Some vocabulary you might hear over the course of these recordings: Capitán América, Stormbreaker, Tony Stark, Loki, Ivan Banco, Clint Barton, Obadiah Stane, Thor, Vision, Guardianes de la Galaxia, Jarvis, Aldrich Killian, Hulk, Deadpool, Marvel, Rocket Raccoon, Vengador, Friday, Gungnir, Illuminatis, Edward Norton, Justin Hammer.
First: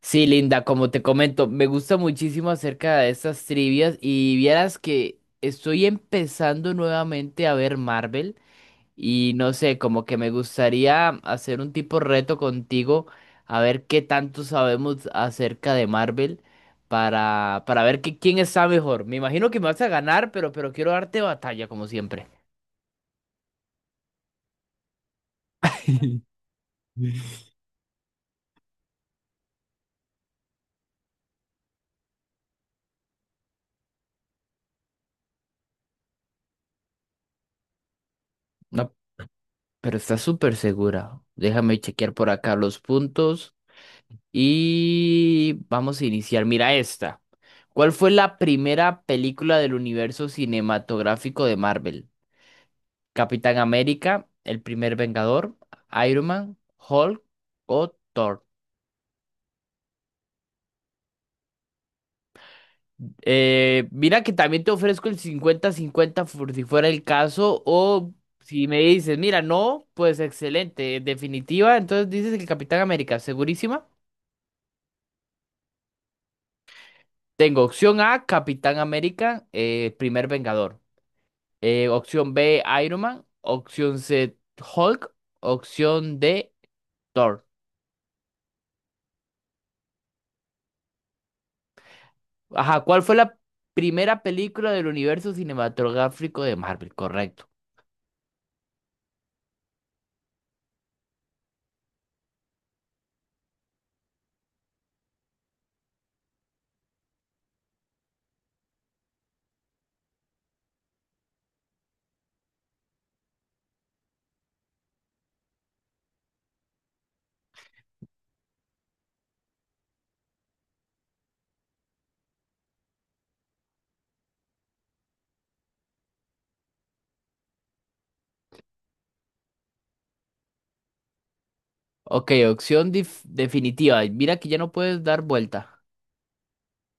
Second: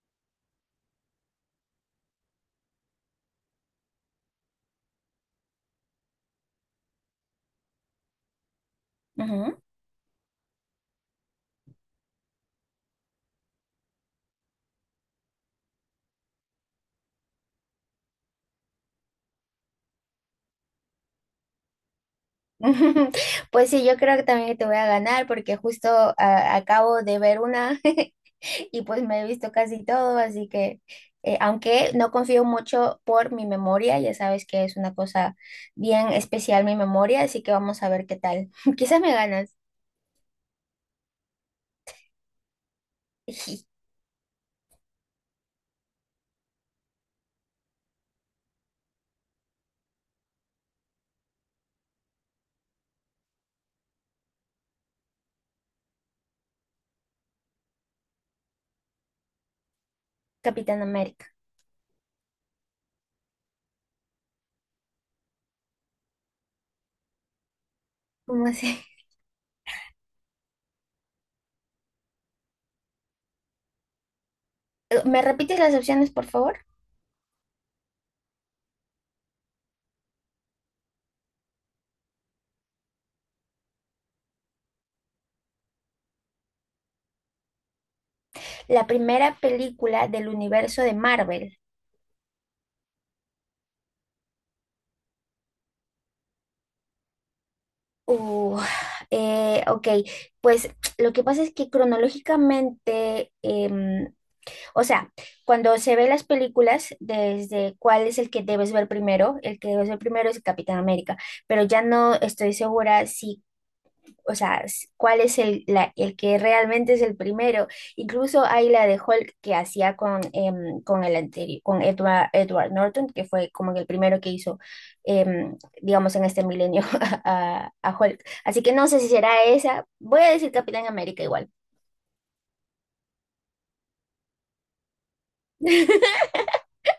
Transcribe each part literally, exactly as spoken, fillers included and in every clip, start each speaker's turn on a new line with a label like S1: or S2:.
S1: Sí, Linda, como te comento, me gusta muchísimo acerca de estas trivias y vieras que estoy empezando nuevamente a ver Marvel y no
S2: Ujú.
S1: sé, como que me gustaría hacer un tipo reto contigo a ver qué tanto sabemos acerca de Marvel para, para ver que- quién está mejor. Me imagino que me vas a ganar, pero, pero quiero darte batalla como siempre.
S2: Pues sí, yo creo que también te voy a ganar porque justo ah, acabo de ver una y pues me he visto casi todo, así que eh, aunque no confío mucho por mi memoria, ya sabes que es una cosa bien especial mi memoria, así que vamos a ver qué tal.
S1: No,
S2: Quizás me ganas.
S1: pero estás súper segura. Déjame chequear por acá los puntos.
S2: Ijí.
S1: Y vamos a iniciar. Mira esta. ¿Cuál fue la primera película del universo cinematográfico de Marvel? ¿Capitán América, El primer Vengador, Iron Man, Hulk o Thor?
S2: Capitán América.
S1: Eh, mira que también te ofrezco el cincuenta-cincuenta, por si fuera el caso o
S2: ¿Cómo
S1: si me
S2: así?
S1: dices, mira, no, pues excelente, definitiva, entonces dices el Capitán América, ¿segurísima?
S2: ¿Me repites las opciones, por favor?
S1: Tengo opción A, Capitán América, eh, primer Vengador. Eh, opción B, Iron Man. Opción C, Hulk. Opción D, Thor.
S2: La primera película del universo de Marvel.
S1: Ajá, ¿cuál fue la primera película del universo cinematográfico de Marvel? Correcto.
S2: Uh, eh, ok, pues lo que pasa es que cronológicamente, em, o sea, cuando se ve las películas, desde cuál es el que debes ver primero, el que debes ver primero es Capitán América, pero ya no estoy segura si o sea, s- cuál es el, la- el que realmente es el primero. Incluso hay la de Hulk que hacía con, em, con el anterior, con Edward, Edward Norton, que fue como que el primero que hizo, em, digamos, en este milenio a, a Hulk. Así que no sé si será esa. Voy a decir Capitán América igual.
S1: Ok, opción dif- definitiva. Mira que ya no puedes dar vuelta.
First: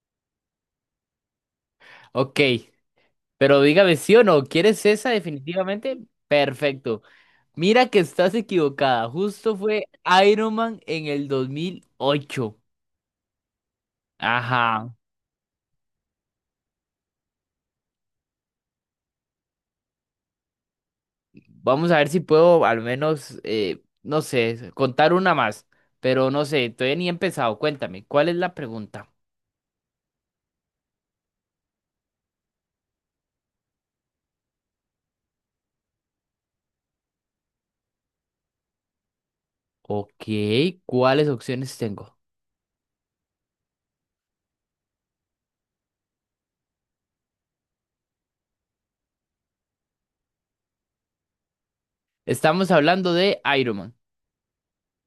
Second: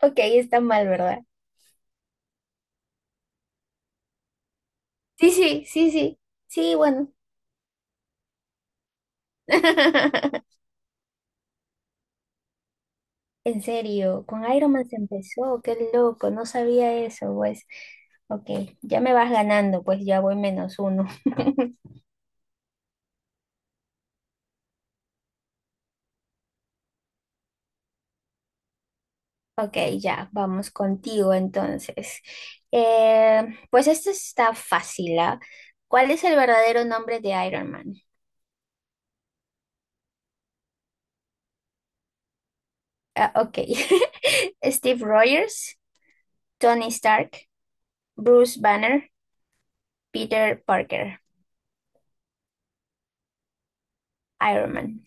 S2: Ok, está mal, ¿verdad?
S1: Ok, pero dígame sí o no, ¿quieres esa
S2: Sí, sí, sí,
S1: definitivamente?
S2: sí. Sí,
S1: Perfecto.
S2: bueno.
S1: Mira que estás equivocada. Justo fue Iron Man en el dos mil ocho.
S2: En serio, con Iron Man
S1: Ajá.
S2: se empezó, qué loco, no sabía eso, pues. Ok, ya me vas ganando, pues ya voy menos uno.
S1: Vamos a ver si puedo al menos, eh, no sé, contar una más. Pero no sé, todavía ni he empezado. Cuéntame, ¿cuál es la pregunta?
S2: Ok, ya, vamos contigo entonces. Eh, pues esto está fácil, ¿ah? ¿Cuál es el verdadero nombre de Iron Man?
S1: Ok, ¿cuáles opciones tengo?
S2: Ah, ok, Steve Rogers, Tony Stark, Bruce Banner, Peter Parker,
S1: Estamos hablando de Iron Man.
S2: Iron Man.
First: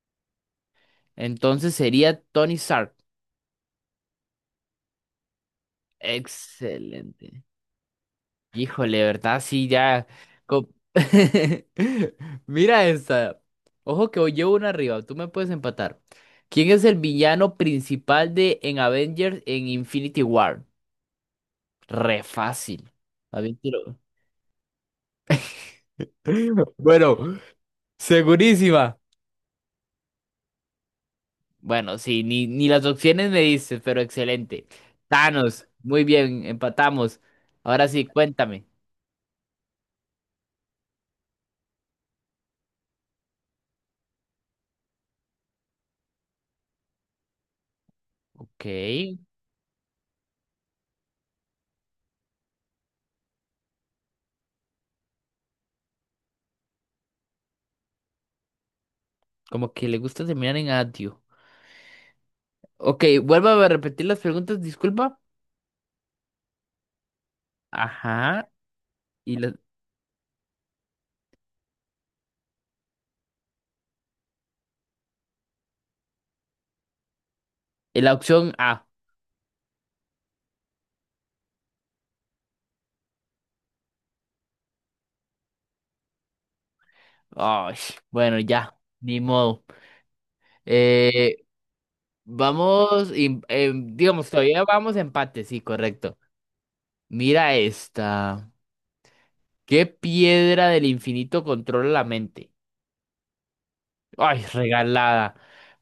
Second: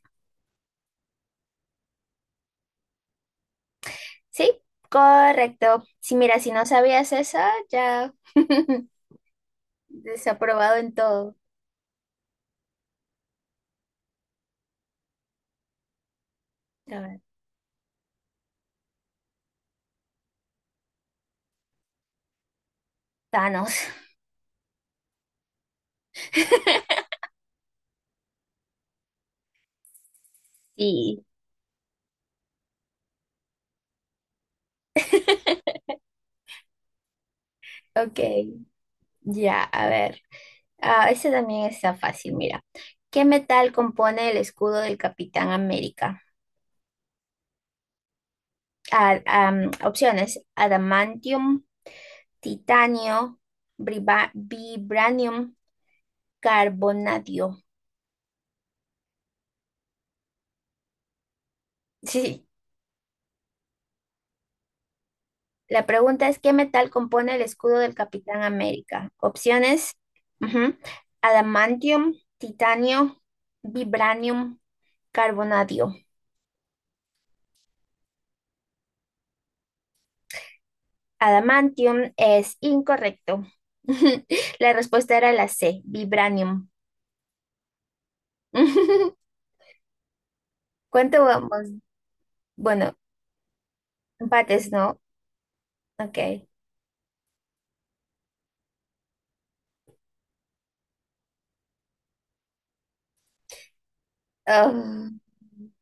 S1: Entonces sería Tony Stark.
S2: Sí, correcto. Si mira, si no sabías eso,
S1: Excelente.
S2: ya.
S1: Híjole, de ¿verdad? Sí, ya. co-
S2: Desaprobado en todo.
S1: Mira esta. Ojo que hoy llevo una arriba. Tú me puedes empatar. ¿Quién es el
S2: A ver,
S1: villano principal de en Avengers en Infinity War? Re fácil. Más bien
S2: Thanos.
S1: tiro- Bueno, segurísima.
S2: Sí,
S1: Bueno, sí, ni, ni las opciones me dices, pero excelente. Thanos, muy bien, empatamos. Ahora sí,
S2: ok,
S1: cuéntame.
S2: ya, a ver. Ah, ese también está fácil, mira. ¿Qué metal compone el escudo del Capitán América?
S1: Ok,
S2: Ah, am, opciones: adamantium, titanio, briba- vibranium, carbonadio.
S1: como que le gusta terminar en adio.
S2: Sí,
S1: Ok, vuelvo a repetir las preguntas, disculpa.
S2: la pregunta es: ¿qué metal compone el escudo del Capitán
S1: Ajá,
S2: América?
S1: y la,
S2: Opciones: ujú, adamantium, titanio, vibranium, carbonadio.
S1: y la opción A.
S2: Adamantium es incorrecto. La respuesta era la C, vibranium.
S1: Ay, bueno, ya, ni modo.
S2: ¿Cuánto
S1: Eh,
S2: vamos? Bueno,
S1: vamos, y- em, digamos, todavía
S2: empates,
S1: vamos
S2: ¿no?
S1: a empate, sí, correcto.
S2: Ok.
S1: Mira esta. ¿Qué piedra del infinito controla la mente? Ay,
S2: Ah,
S1: regalada.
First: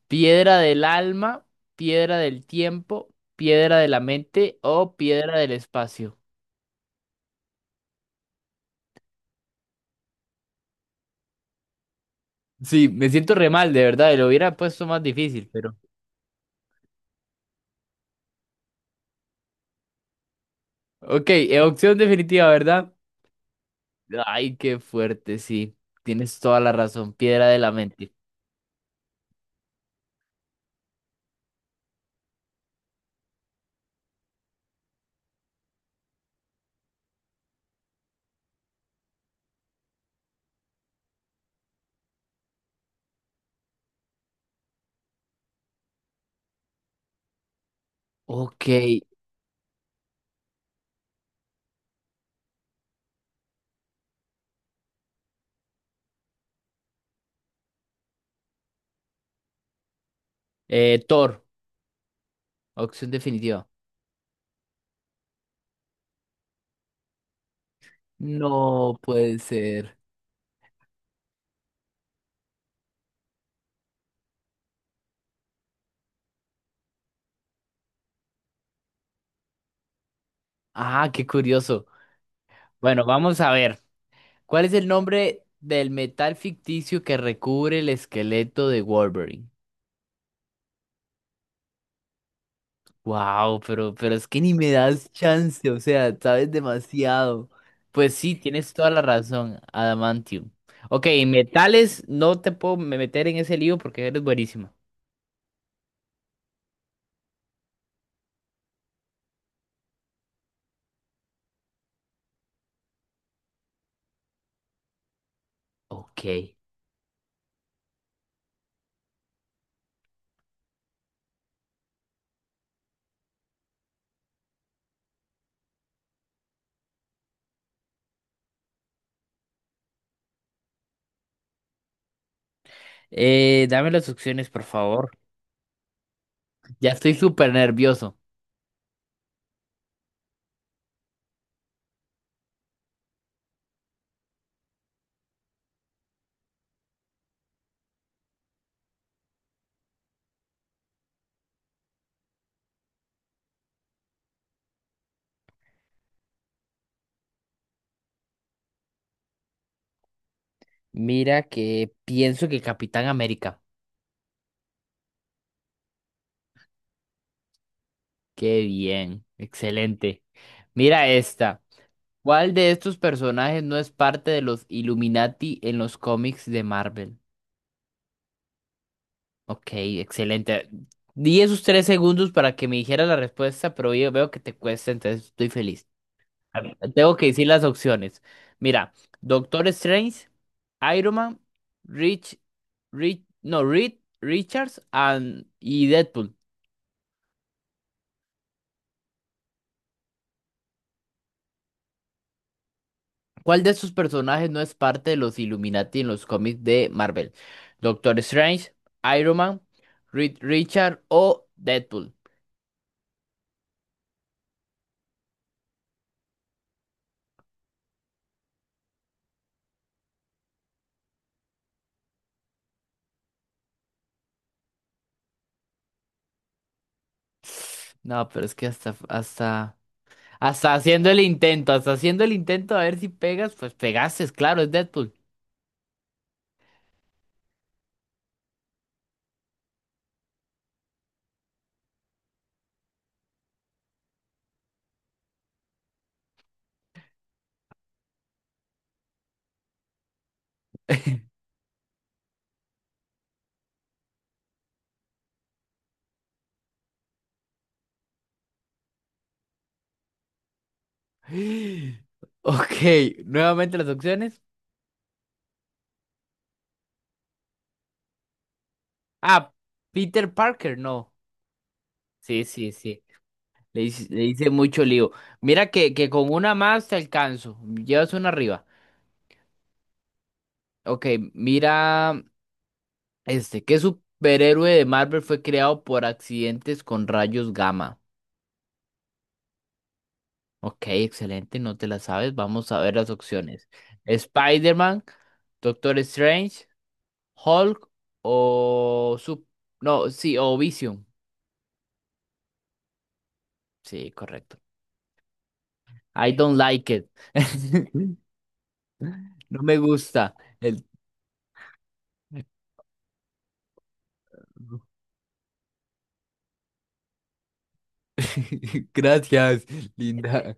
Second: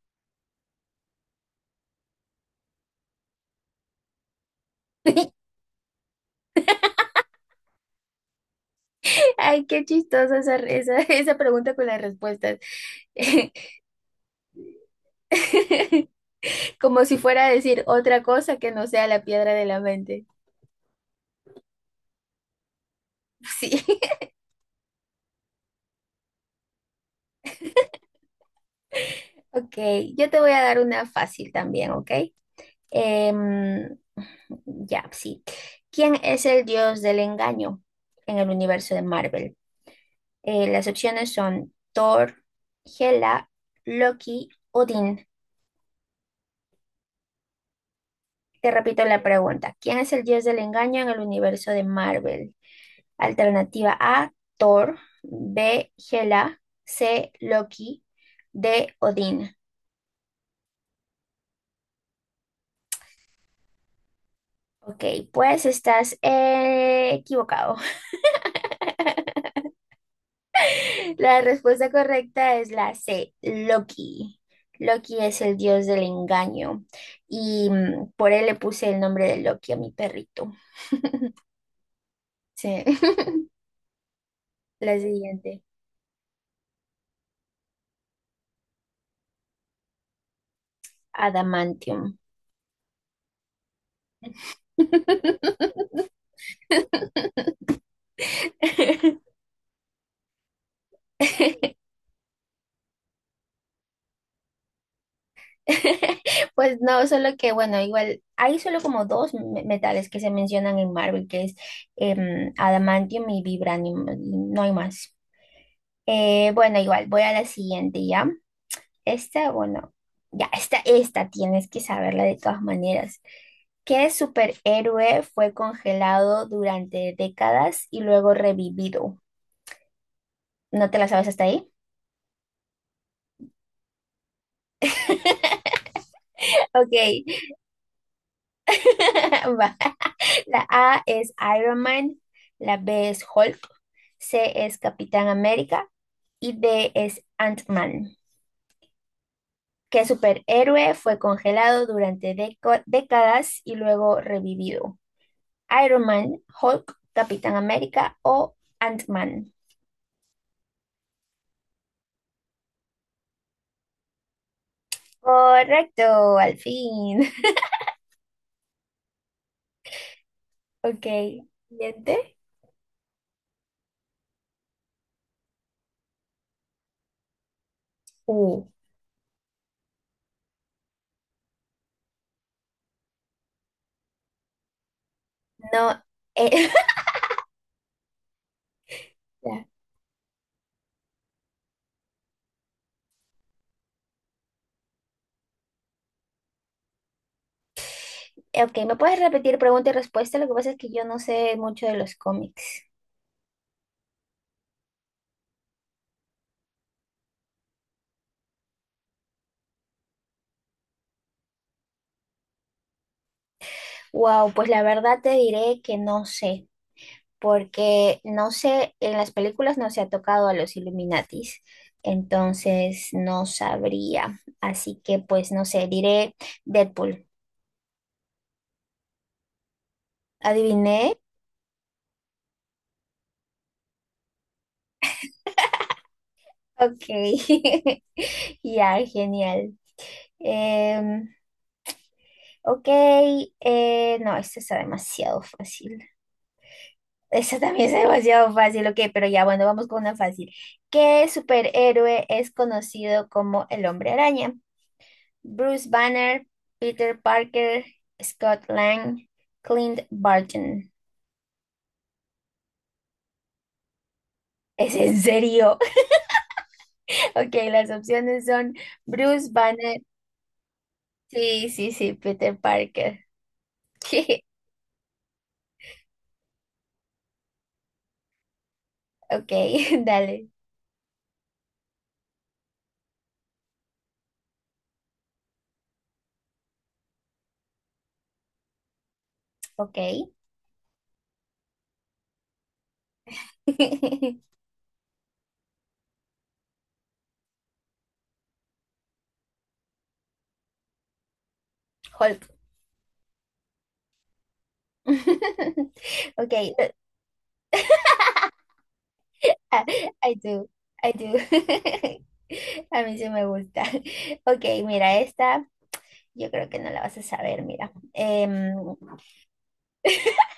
S1: Piedra del alma, piedra del tiempo, piedra de la mente o piedra del espacio.
S2: ay, qué chistosa esa, esa, esa pregunta con las respuestas.
S1: Sí, me siento re mal, de verdad. Lo hubiera puesto más difícil, pero.
S2: Como si fuera a decir otra cosa que no sea la piedra de la mente.
S1: Ok, eh, opción definitiva, ¿verdad?
S2: Sí.
S1: Ay, qué fuerte, sí. Tienes toda la razón. Piedra de la mente.
S2: Ok, yo te voy a dar una fácil también, ¿ok? Em, ya, sí. ¿Quién es el dios del engaño en el universo de Marvel? Eh, las opciones son Thor, Hela, Loki, Odín.
S1: Ok.
S2: Te repito la pregunta. ¿Quién es el dios del engaño en el universo de Marvel? Alternativa A, Thor, B, Hela, C, Loki, D, Odín.
S1: Eh, Thor, opción definitiva.
S2: Ok, pues estás eh, equivocado.
S1: No puede ser.
S2: La respuesta correcta es la C, Loki. Loki es el dios del engaño y mm, por él le puse el nombre de Loki a mi perrito.
S1: Ah, qué curioso.
S2: Sí.
S1: Bueno, vamos a ver. ¿Cuál es el
S2: La
S1: nombre
S2: siguiente,
S1: del metal ficticio que recubre el esqueleto de Wolverine?
S2: Adamantium.
S1: Wow, pero, pero es que ni me das chance, o sea, sabes demasiado. Pues sí, tienes toda la razón, adamantium. Ok, metales, no te puedo me- meter en ese lío porque eres buenísima.
S2: Pues no, solo que bueno, igual hay solo como dos me- metales que se mencionan en Marvel, que es em, Adamantium y Vibranium, y no hay más.
S1: Ok.
S2: Eh, bueno, igual voy a la siguiente ya. Esta, bueno, ya, esta, esta tienes que saberla de todas maneras. ¿Qué superhéroe fue congelado durante décadas y luego revivido? ¿No te la sabes hasta ahí?
S1: Eh, dame las opciones, por favor. Ya
S2: Ok,
S1: estoy súper nervioso.
S2: va. La A es Iron Man, la B es Hulk, C es Capitán América y D es Ant-Man. ¿Qué superhéroe fue congelado durante deco- décadas y luego revivido? Iron Man, Hulk, Capitán América o Ant-Man.
S1: Mira que pienso que Capitán América.
S2: Correcto, al fin.
S1: Qué bien, excelente.
S2: Ok,
S1: Mira esta.
S2: siguiente.
S1: ¿Cuál de estos personajes no es parte de los Illuminati en los cómics de Marvel?
S2: Uh,
S1: Ok, excelente. Di esos tres segundos para que me dijera la respuesta, pero yo veo que te cuesta, entonces estoy feliz.
S2: No,
S1: A
S2: eh,
S1: ver, Tengo que decir las opciones. Mira,
S2: ya.
S1: Doctor Strange, Iron Man, Rich, Rich, no, Reed, Richards and, y Deadpool.
S2: Eh, Ok, ¿me puedes repetir pregunta y respuesta? Lo que pasa es que yo no sé mucho de los cómics.
S1: ¿Cuál de estos personajes no es parte de los Illuminati en los cómics de Marvel? Doctor Strange, Iron Man, Reed Richard o Deadpool.
S2: Wow, pues la verdad te diré que no sé, porque no sé, en las películas no se ha tocado a los Illuminatis, entonces no sabría. Así que pues no sé, diré Deadpool.
S1: No, pero es que hasta, hasta, hasta haciendo
S2: ¿Adiviné?
S1: el intento, hasta haciendo el intento a ver si pegas, pues pegaste, claro, es Deadpool.
S2: Ok, ya, genial. Em, Ok, eh, no, esta está demasiado fácil. Esta también es demasiado fácil, ok, pero ya bueno, vamos con una fácil. ¿Qué superhéroe es conocido como el Hombre Araña? Bruce Banner, Peter Parker, Scott Lang, Clint Barton.
S1: Ok, nuevamente las opciones.
S2: ¿Es en serio? Ok, las opciones son Bruce
S1: Ah,
S2: Banner.
S1: Peter Parker, no.
S2: Sí, sí, sí,
S1: Sí,
S2: Peter
S1: sí, sí.
S2: Parker.
S1: Le hice, le hice mucho lío. Mira que, que con una más te alcanzo. Llevas una arriba.
S2: Ok, dale.
S1: Ok, mira. Este, ¿qué superhéroe de Marvel fue creado por accidentes con rayos gamma?
S2: Ok.
S1: Ok, excelente, no te la sabes. Vamos a ver las opciones. Spider-Man, Doctor Strange, Hulk o Sup- no, sí, o Vision.
S2: Hulk.
S1: Sí, correcto. I
S2: Ok,
S1: don't like it. No me
S2: Ah, I
S1: gusta.
S2: do,
S1: El...
S2: I do. A mí sí me gusta. Ok, mira, esta yo creo que no la vas a saber, mira. Em,
S1: Gracias, linda.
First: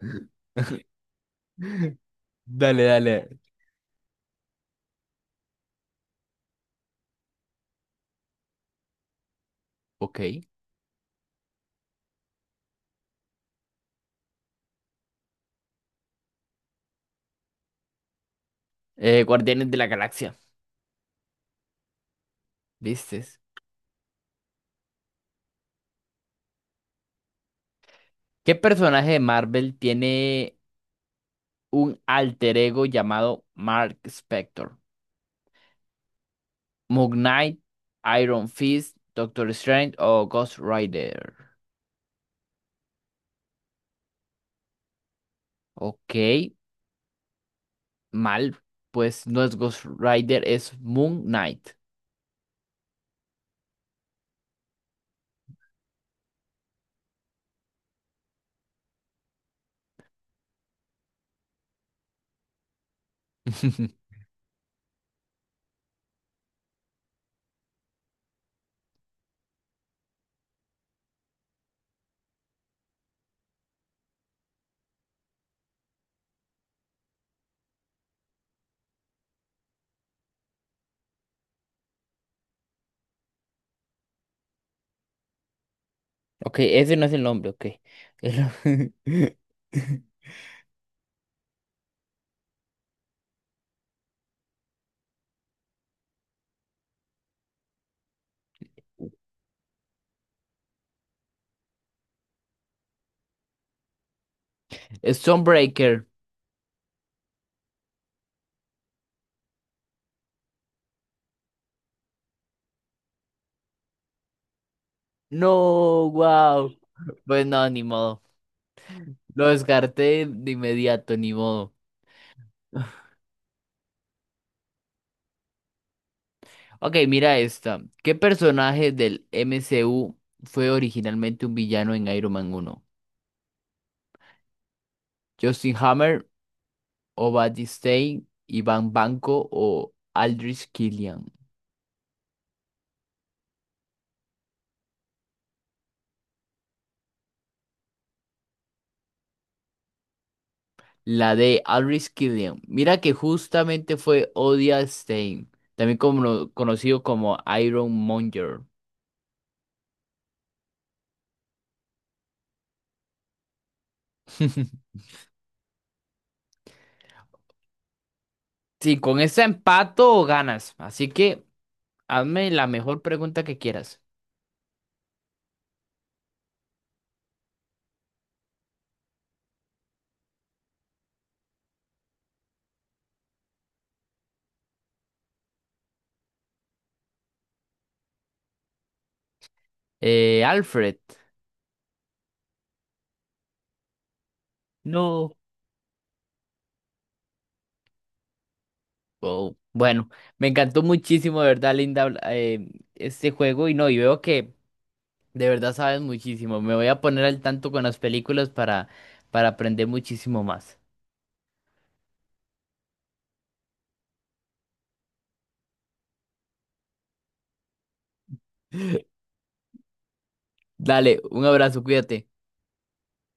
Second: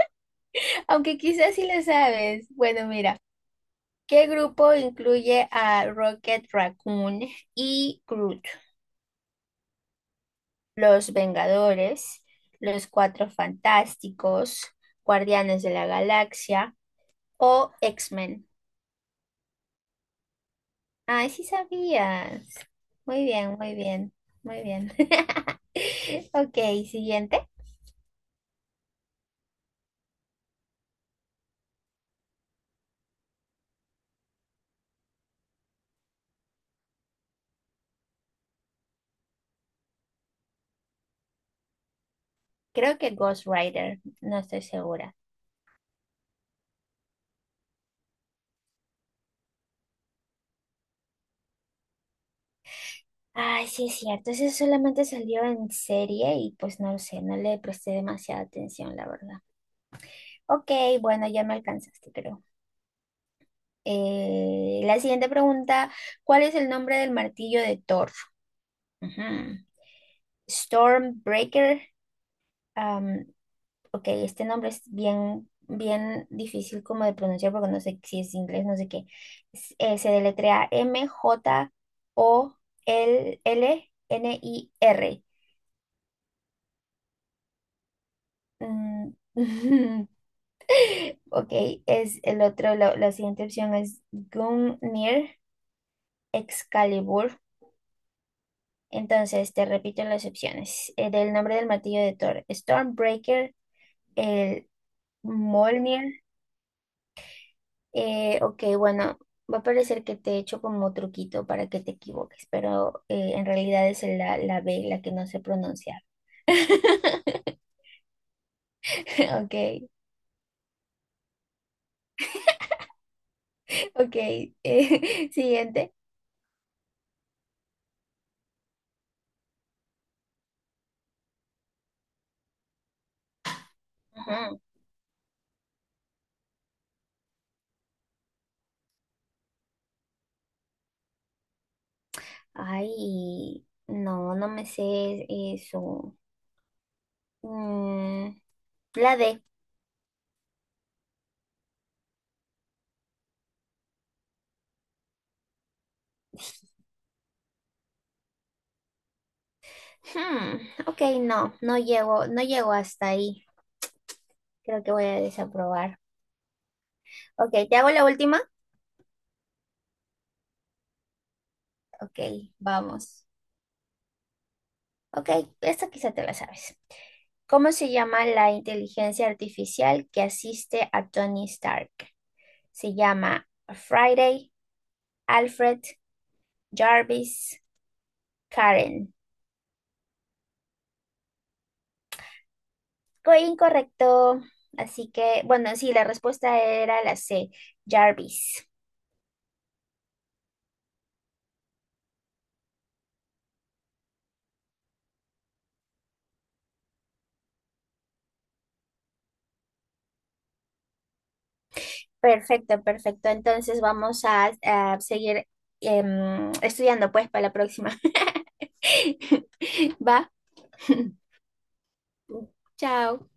S2: aunque quizás sí la sabes.
S1: Dale,
S2: Bueno, mira,
S1: dale.
S2: ¿qué grupo incluye a Rocket Raccoon y Groot?
S1: Ok.
S2: Los Vengadores, Los Cuatro Fantásticos, Guardianes de la Galaxia o X-Men.
S1: Eh, Guardianes de la Galaxia.
S2: Ay, sí sabías.
S1: ¿Viste?
S2: Muy bien, muy bien, muy bien. Ok, siguiente.
S1: ¿Qué personaje de Marvel tiene un alter ego llamado Mark Spector? ¿Moon Knight, Iron Fist, Doctor Strange o Ghost Rider?
S2: Creo que Ghost Rider, no estoy segura.
S1: Ok, mal, pues no es Ghost Rider, es Moon Knight.
S2: Ay, sí es cierto, ese solamente salió en serie y pues no lo sé, no le presté demasiada atención, la verdad. Ok, bueno, ya me alcanzaste, creo. Eh, la siguiente pregunta, ¿cuál es el nombre del martillo de Thor? Ujú. Stormbreaker, ok, este nombre es bien, bien difícil como de pronunciar porque no sé si es inglés, no sé qué. S- eh, se deletrea M J O L L N I R.
S1: Ok, ese no es el nombre, ok. El-
S2: Mm, ok, es el otro, lo- la siguiente opción es Gungnir Excalibur. Entonces, te repito las opciones. Eh, del nombre del martillo de Thor, Stormbreaker, el
S1: Es Stormbreaker.
S2: Mjolnir, Eh, ok, bueno, va a parecer que te he hecho como truquito para que te equivoques, pero eh, en realidad es la, la B, la que no sé pronunciar.
S1: No, wow. Pues no, ni modo. Lo
S2: Ok,
S1: descarté de inmediato, ni modo.
S2: ok. Eh, siguiente.
S1: Ok, mira esta. ¿Qué personaje del M C U fue originalmente un villano en Iron Man uno?
S2: Ajá.
S1: ¿Justin Hammer, Obadiah Stane, Ivan Banco o Aldrich Killian?
S2: Ay, no, no me sé eso. Mm, la D.
S1: La de Aldrich Killian. Mira que justamente fue Odia Stein, también como- conocido como Iron Monger.
S2: Hmm, ok, no, no llego, no llego hasta ahí. Creo que voy a desaprobar. Ok, ¿te hago la última?
S1: Sí, con este empato ganas. Así que hazme
S2: Ok,
S1: la mejor
S2: vamos.
S1: pregunta que quieras.
S2: Ok, esta quizá te la sabes. ¿Cómo se llama la inteligencia artificial que asiste a Tony Stark? Se llama Friday, Alfred, Jarvis, Karen.
S1: Eh, Alfred.
S2: Co- Incorrecto. Así
S1: No.
S2: que, bueno, sí, la respuesta era la C, Jarvis.
S1: Oh, bueno, me encantó muchísimo, de verdad, Linda, habl- eh, este juego y no, y veo que de verdad sabes muchísimo. Me voy a poner al tanto con las películas para, para aprender muchísimo más.
S2: Perfecto, perfecto. Entonces vamos a, a seguir em, estudiando pues para la próxima. Va.
S1: Dale, un abrazo, cuídate.
S2: Chao.